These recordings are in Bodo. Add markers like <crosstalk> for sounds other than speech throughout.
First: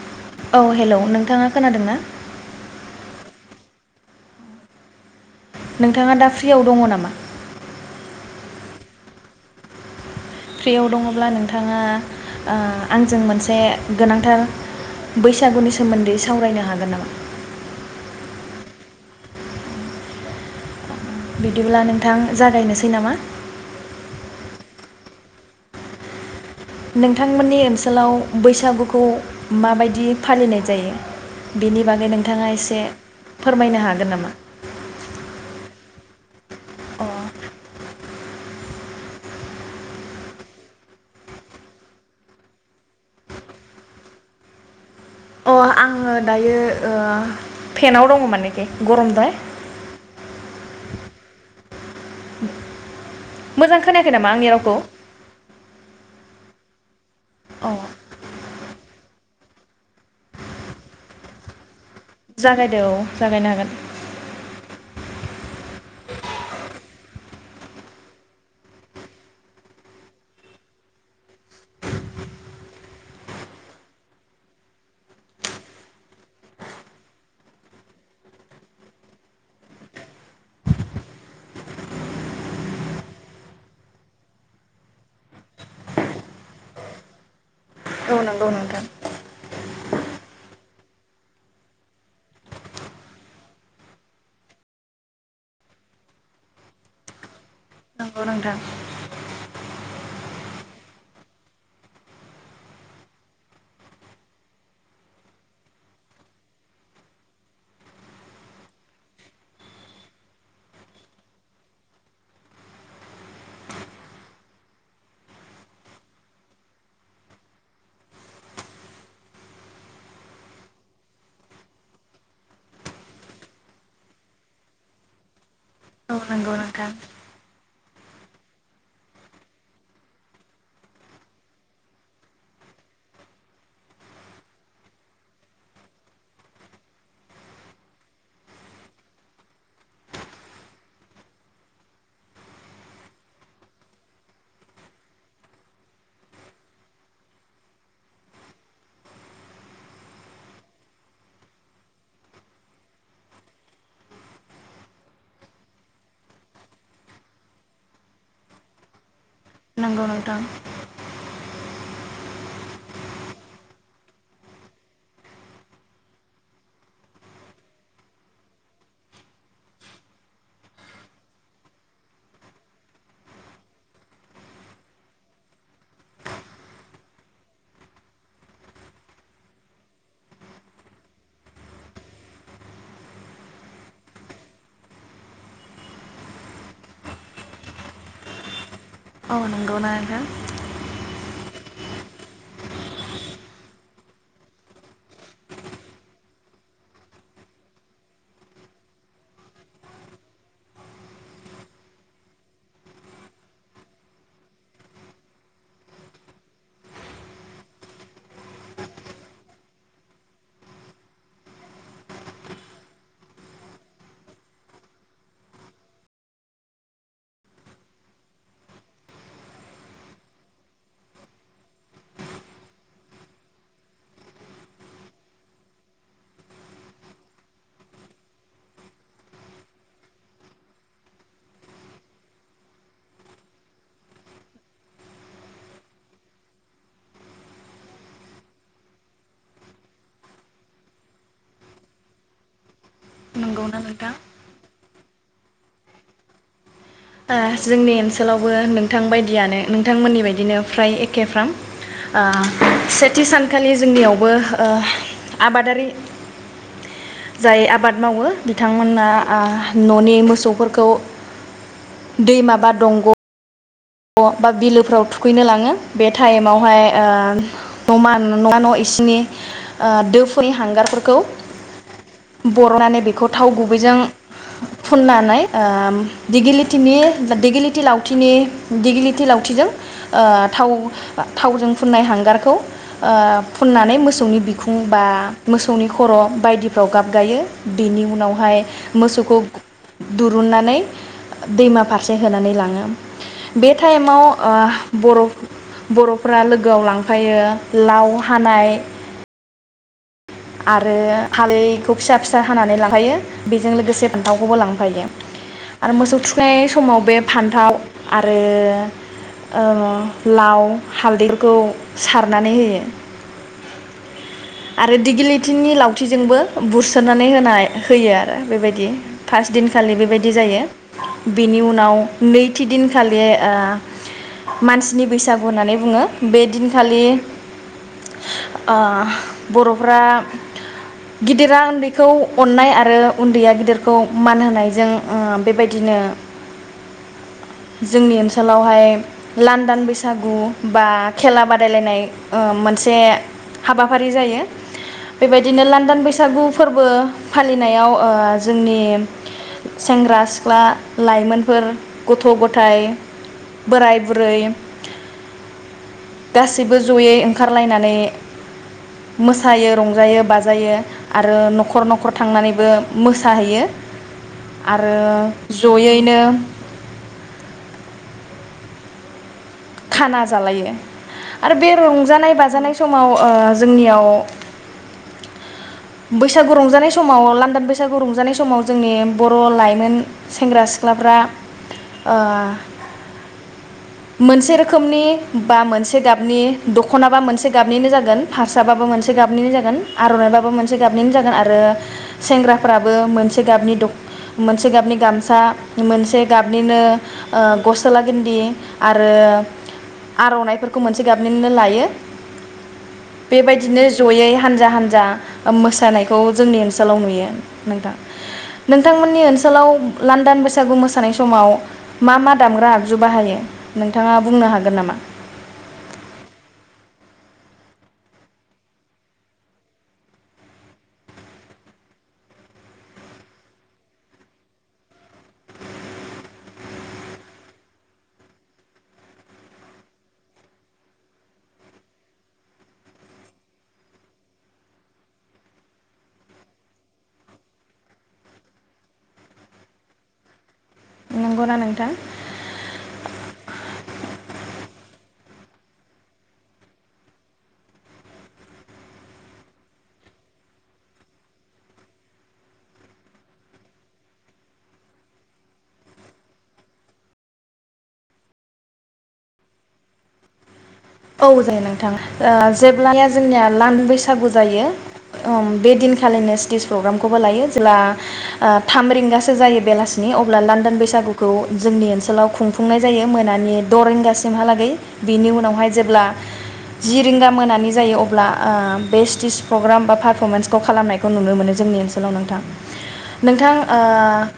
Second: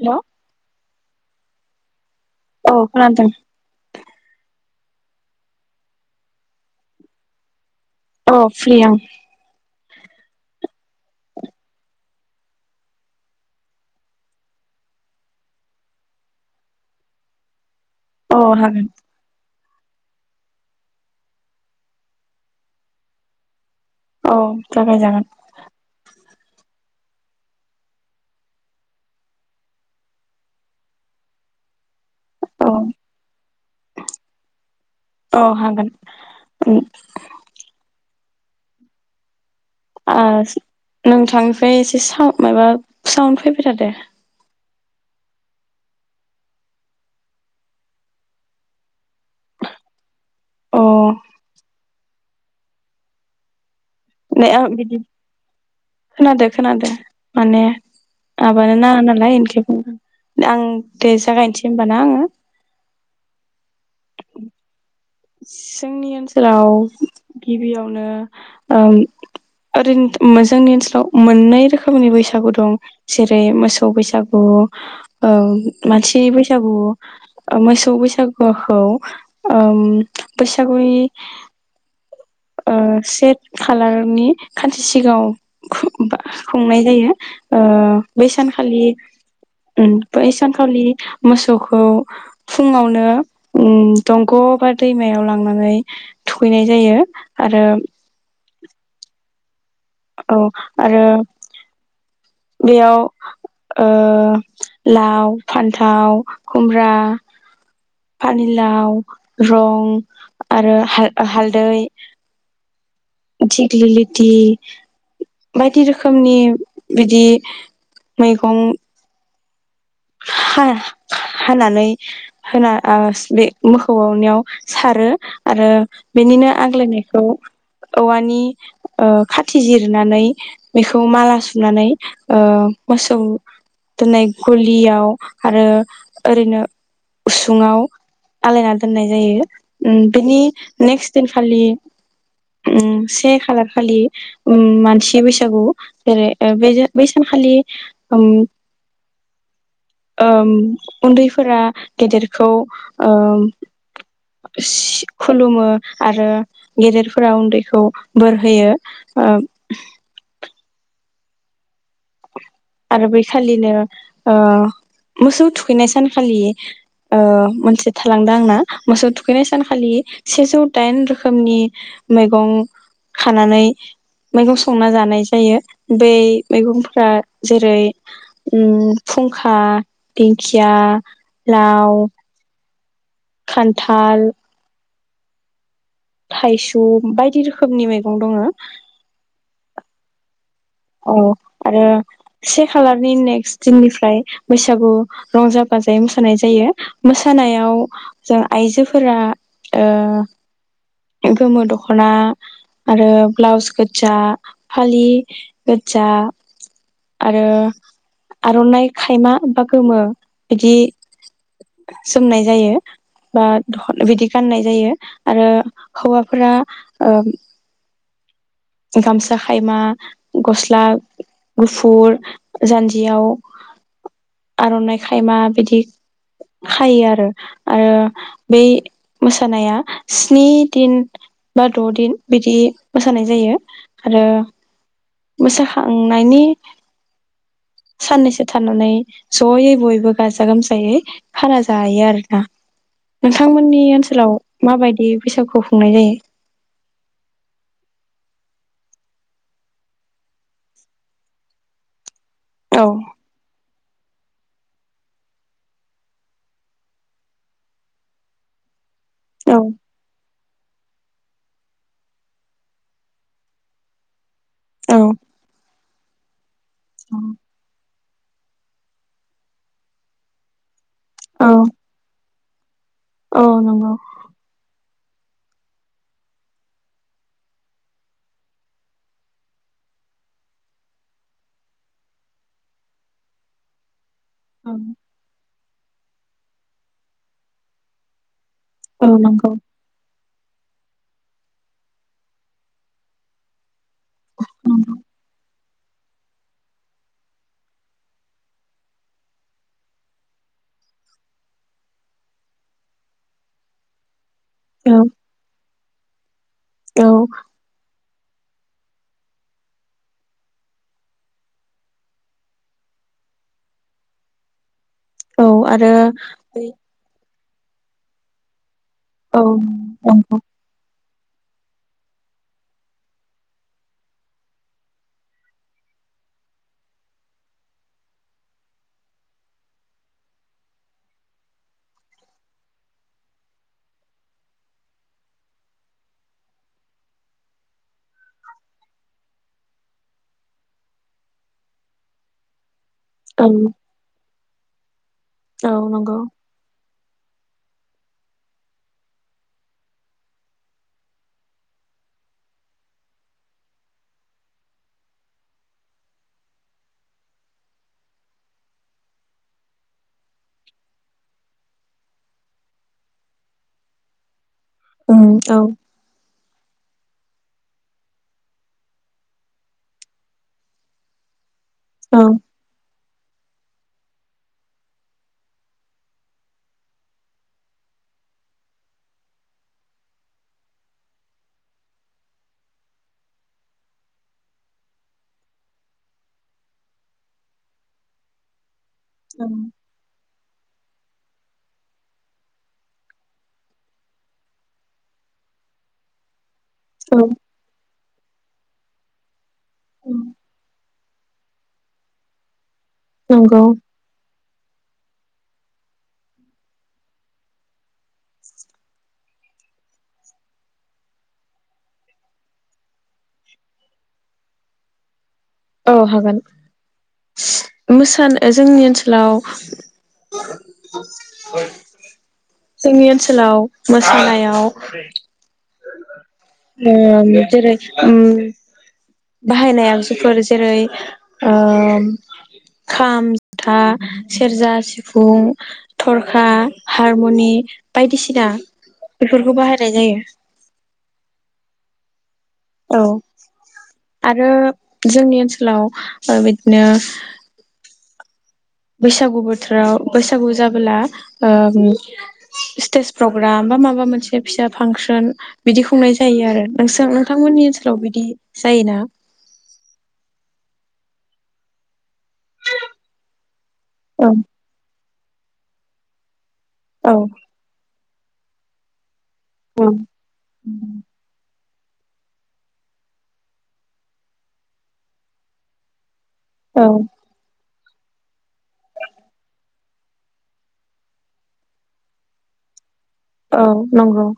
हेलौ औ हेलौ नोंथाङा खोनादों ना औ खोनादों नोंथाङा दा फ्रियाव दङ नामा? अ फ्रियाव आं फ्रियाव दङब्ला नोंथाङा ओ आंजों मोनसे गोनांथार बैसागुनि सोमोन्दै सावरायनो हागोन नामा? अ हागोन। बिदिब्ला नोंथां जागायनोसै नामा औ जागायजागोन। नोंथांमोननि ओनसोलाव बैसागुखौ माबायदि फालिनाय जायो बेनि बागै नों नोंथाङा औ एसे फोरमायनो हागोन नामा? उ अ अ नोंथांनिफ्राय एसे स माबा साउन फैबाय थादो आंङो दायो फेनाव दङ मानेखि गरमद्राय <inaudible> अ मोजां खोनायाखै नामा नै आंनि आ रावखौ बिदि खोनादों। खोनादों। माने अ <unintelligible> <unintelligible> आं दे जागायनोसै <unintelligible> जागायदो औ जागायनो हागोन। जोंनि ओनसोलाव गिबियावनो ओ ओरैनो जोंनि ओनसोलाव मोननै रोखोमनि बैसागु दं जेरै मोसौ बैसागु मानसि बैसागु मोसौ बैसागुखौ बैसागुनि ओ से खालारनि खानसे सिगाङाव <unintelligible> खुंनाय जायो। औ नंगौ नोंथां। बैसानखालि बै सानखालि मोसौखौ फुङावनो ओम दंग' बा दैमायाव लांनानै थुखैनाय जायो। आरो नोंगौ नोंथां। औ आरो बेयाव ओ लाव, फान्थाव, खुमब्रा, पानिलाव रं आरो हालदै दिग्लिलिथि बायदि रोखोमनि बिदि मैगं हा-हा-हानानै होना बे मोसौआवनियाव सारो। आरो औ बेनिनो नंगौ नोंथां आग्लायनायखौ औवानि ओ खाथि जिरनानै बेखौ माला सुनानै ओ मोसौ दोननाय गलियाव आरो ओरैनो उसुङाव आलायना दोननाय जायो उम बेनि नेक्स्ट दिनखालि से खालार खालि उ मानसि बैसागु जेरै बे बै सानखालि ओम उन्दैफोरा गेदेरखौ ओम सि खुलुमो आरो गेदेरफोरा उन्दैखौ बोर होयो। ओ नंगौ नोंथां। आरो बैखालिनो ओ मोसौ थुखैनाय सानखालि ओ मोनसे थालांदों आंना मोसौ थुखैनाय सानखालि सेजौ दाइन रोखोमनि मैगं खानानै मैगं संना जानाय जायो बै मैगंफोरा जेरै ओम फुंखा, दिंखिया, लाव खान्थाल थाइसुम बायदि रोखोमनि मैगं दङ। औ नंगौना नोंथां? औ आरो से खालारनि नेक्स्ट दिननिफ्राय बैसागु रंजा बाजायै मोसानाय जायो मोसानायाव जों आइजोफोरा ओ गोमो दख'ना आरो ब्लाउस गोजा फालि गोदजा आरो आर'ननाइ खायमा बा गोमो बिदि जोमनाय जायो बा थ बिदि गाननाय जायो आरो हौवाफोरा ओ गामसा खायमा गस्ला गुफुर, जान्जियाव आर'नाइ खायमा बेदि खायो आरो आरो बै मोसानाया स्नि दिन बा द'दिन बिदि मोसानाय जायो। आरो मोसाखांनायनि साननैसो थानानै जयै बयबो गाजा गोमजायै खाना जायो आरोना नंगौना नोंथांमोननि नोंथां? ओनसोलाव माबायद बे बैसागुखौ खुंनाय जायो। ओ जोंनि ओनसोलावबो नोंथां बायदियानो नोंथांमोननि बायदिनो फ्राय एखे फ्राम ओ औ सेथि सानखालि जोंनियावबो ओ आबादारि जाय आबाद मावो बिथां मोनना आ औ न'नि मोसौफोरख खौ दैमा बा दंग' ग' बा औ बिलोफ्राव थुखैनो लाङो बे थाइमावहाय ओ <unintelligible> न' नंङा न' इसिननि ओ दोनि हांगारफोर खौ औ बर'नानै बेखौ औ थाव नंगौ गुबैजों फुननानै ओम दिगिलिथिनि दिगिलिथि लावथिनि दिगिलिथि लावथिजों ओ थाव थावजों फुननाय हांगारखौ ओ फुननानै मोस सौनि बिखुं औ बा मोसौनि खर' बायदिफ्राव गाब गायो बेनि उनावहाय औ मोसौखौ नंगौ दुरुननानै दैमा फारसे होनानै लाङो बे थाइमाव ओ बर'ब बर'फोरा लोगोआव लांफायो लाव हानाय आरो हा <unintelligible> फिसा फिसा हानानै लांफायो बेजों लोगोसे फान्थावखौबो औ लांफायो आरो मोसौ‌ थु <unintelligible> य समाव औ बे फान्थाव आरो औ लाव हालदैफोरखौ सारनानै होयो आ आरो दिगि औ लिथिनि आरो लावथिजोंबो बुरस्रोदनानै होनाय होयो आरो बेबायदि औ फास दिनखालि बेबायदि नंगौ जायो बिनि उनाव नैथि दिनखालि ओ मानसिनि बैसागु होननानै बुङो बे दिनखालि ओ बर'फ्रा गिदिरा ओन्दैखौ अननाय आरो उन्दैया गिदिरखौ मान होनायजों ओम बेबायदिनो जोंनि ओनसोलावहाय लांनदां बैसागु बा खेला बादायलायनाय ओ मोनस जे औ हाबाफारि जायो बेबायदिनो औ लान्दान नंगौ बैसागु फोरबो फालिनायाव ओ जोंनि सेंग्रा- सिख्ला लाइमोनफोर गथ' गथाय बोराय बुरै गासैबो जयै ओंखारलायनानै मोसायो रंजायो बाजायो आरो न'खर न'खर थांनानैबो मोसाहैयो आरो ओम औ जयैनो खाना जालायो आरो बे औ रंजानाय बाजानाय समाव ओ जोंनियाव बैसागु रंजानाय समाव लान्दां बैसागु रंजानाय समाव जोंनि बर' लाइमोन सेंग्रा सिख्लाफ्रा ओ मोनसे रोखोमनि बा मोनसे गाबनि दखनाबा मोनसे गाबनिनो जागोन फारसाबाबो मोनसे गाबनि जागोन आर'नाय बा बो मोनसे गाबनिनो जागोन आरो सेंग्राफोराबो मोनसे गाबनि दख मोनसे गाबनि गामसा मोनसे गाब निनो औ ओ गसोला गिनदि आरो आर'नाइफोरखौ मोन से गाबनिनो लायो। नंगौ बेबायदिनो जयै हानज जा-हानजा मोसानायखौ जोंनि ओनसोलाव नुयो नोंथां नोंथांमोननि ओनसोलाव लान्दान बैसागु मोसानाय समाव मा-मा दामग्रा आगजु बाहायो। नोंथाङा बुंनो हागोन नामा? औ हागोन मोसानो जोंनि ओलाव जोंनि ओनसोलाव मोसानायाव जेरै उम बाहायनाय आगजुफोर। जेरै ओम खाम जथा सेरजा सिफुं थरखा हारमुनि बायदिसिना बेफोरखौ बाहायनाय जायो। <unintelligible> नोंथां। औ आरो जोंनि ओनसोलाव ओ बिदिनो। बैसागु बोथोराव बैसागु जाबोला ओ स्टेज प्रग्राम बा माबा मोनसे फिसा फांसन बिदि खुंनाय जायो आरो नोंस नोंथांमोननि ओनसोलाव बिदि जायोना? औ जायो नोंथां। ओ जेब्लानिया जोंनिया लान औ बैसागु जायो। ओम बे दिनखालिनोस स्टेज औ प्रग्रामखौबो लायो जेला। ओ थाम रिंगास ओ जायो बेलासिनि अब्ला लान्दान बैसागुखौ। जोंनि ओनसोलाव खुंफुंनाय जायो मोनानि द रिंगासिमहालागै बिनि उनावहाय। जेब्ला औ जि रिंगा मोनानि जायो अब्ला बे स्टेस प्रग्राम बा पारफर्मेन्सखौ खालामनायखौ नुनो मोनो जोंनि ओनसोलाव नोंथां। नोंथां औ नंगौ ओ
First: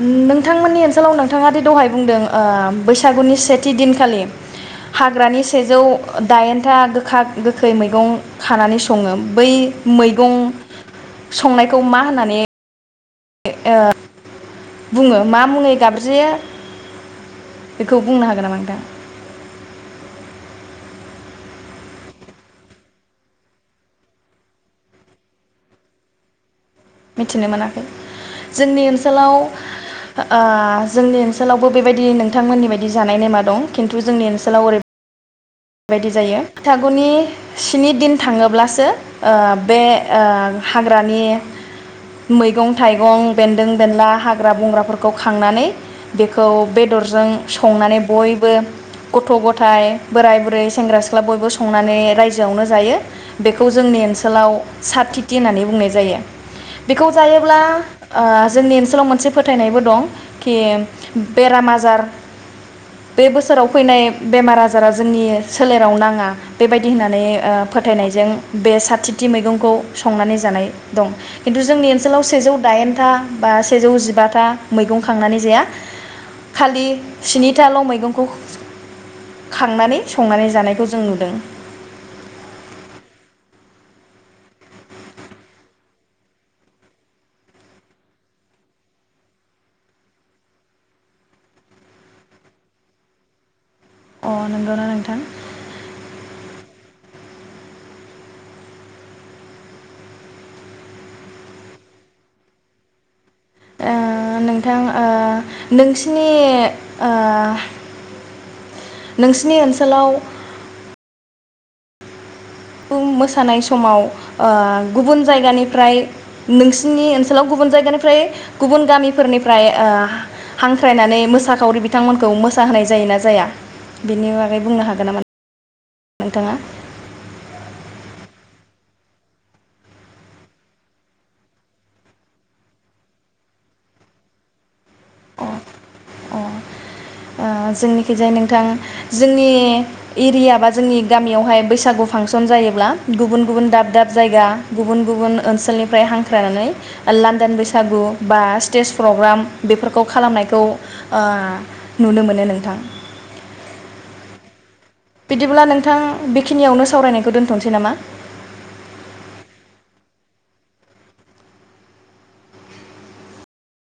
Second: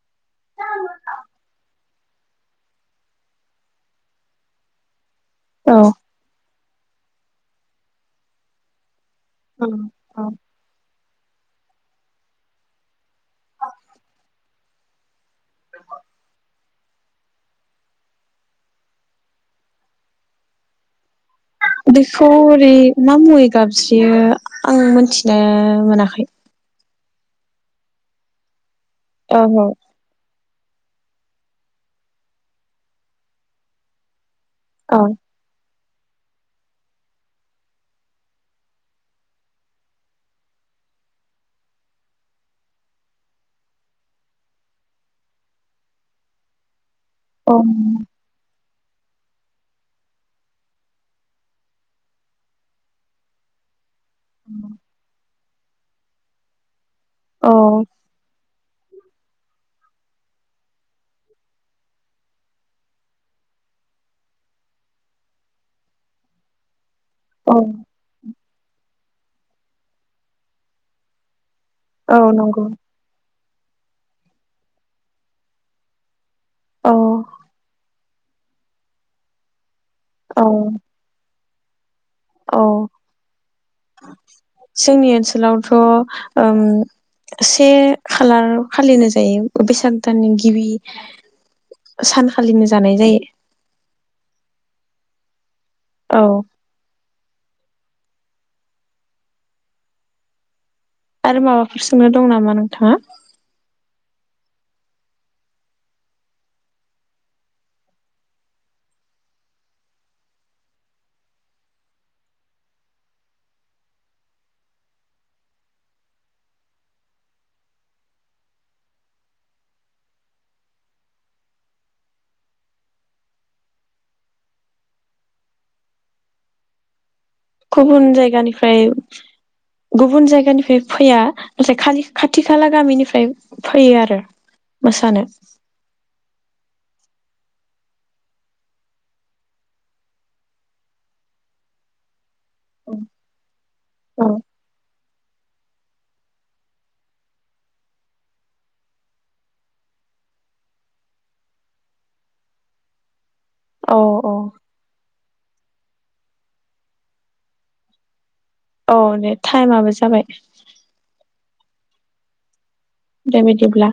नोंथांमोननि ओनसोलाव नोंथाङा दि दहाय बुंदों बैसागुनि सेथि दिनखालि हाग्रानि औ सेजौ दाइन गोखा गोखै मैगं खानानै सं ङो बै मैगं। संनायखौ मा होननानै ओ बुङो मा मुङै गाबज्रियो बेखौ बुंनो हागोन नामा नोंथां? बेखौ ओरै मा मुङै गाबज्रियो आं मोनथिनो मोनाखै। मिथिनो मोनाखै जोंनि ओनसोलाव। औ ओनसालाव ओ जोंनि ओनसोलावबो बेबायदि नोंथांमोननि बायदि जानाय नेमा दं खिन्थु जोंनि ओनसोल <unintelligible> औ बेबायदि जायो बैगुनि स्नि दिन थाङोब्लासो बे हाग्रानि मैगं थाइगं बेन्दों बेन्ला हाग्रा बंग्राफोरखौ खांनानै बेखौ बे बेदरजों औ संनानै बयबो गथ गथाय बोराइ बुरै ओमफ्राय सेंरा सिखला संनानै राइजोयावनो जायो बेखौ जोंनि ओनसोलाव सानथि थे होननानै बुंनाय जायो। बेखौ जायोब्ला औ ओ जोंनि ओ ओनसोलाव मोनसे फोथायनायबो दं खे बेराम आजार बे बोसोराव फैनाय बेमार आजारा जोंनि सोलेराव नाङा बेबायदि होननानै औ फोथायनायजों बे साथि थि मैगंखौ संनानै जानाय दं खिन्थु जोंनि औ ओनसोलाव सेजौ नंगौ दाइनथा बा सेजौ जिबाथा मैगं खांनानै जाया खालि औ स्निथाल' मैगं खौ खांनानै औ संनानै जानायखौ जों नुदों औ जोंनि ओनसोलावथ' उम से खालार खाालिनो जायो बेैसाग दाननि गिबि सान खाालिनो जानाय जायो। अ नंगौना नोंथां? औ आरो माबाफोर सोंनो दं नामा नोंथाङा? ओ नोंथां ओ नोंसिनि ओ नोंसिनि ओनसोलाव मोसानाय समाव ओह गुबुन जायगानिफ्राय नोंसिनि ओनसोलाव गुबुन जायगानिफ्राय गुबुन गामिफोरनिफ्राय ओह हांख्रायनानै मोसाखावरि बिथांमोनखौ मोसाहोनाय जायोना जाया बेनि बागै बुंनो हागोन नामा? नोंथाङा गुबुन जायगानिफ्राय गुबुन जायगानिफ्राय फैया नाथाय खा खाथि खाला गामिनिफ्राय फैयो आरो मोसानो अ ओ जोंनिखिजाय नोंथां जोंनि एरिया बा जोंनि गामियावहाय बैसागु फांसन जायोबला गुबुन गुबुन दाब दाब औ जायगा गुबन गुबुन ओनसोलनिफ्राय हांख्रायनानै लान्दान बैसागु बा स्टेज प्रग्राम बेफोर खौ खालामनायखौ ओ नुनो मोनो नोंथां औ औ बिदिब्ला नोंथां बेखिनियावनो सावरायनायखौ दोन्थ'नोसै नामा? औ दे टाइमाबो जाबाय। दे बिदिब्ला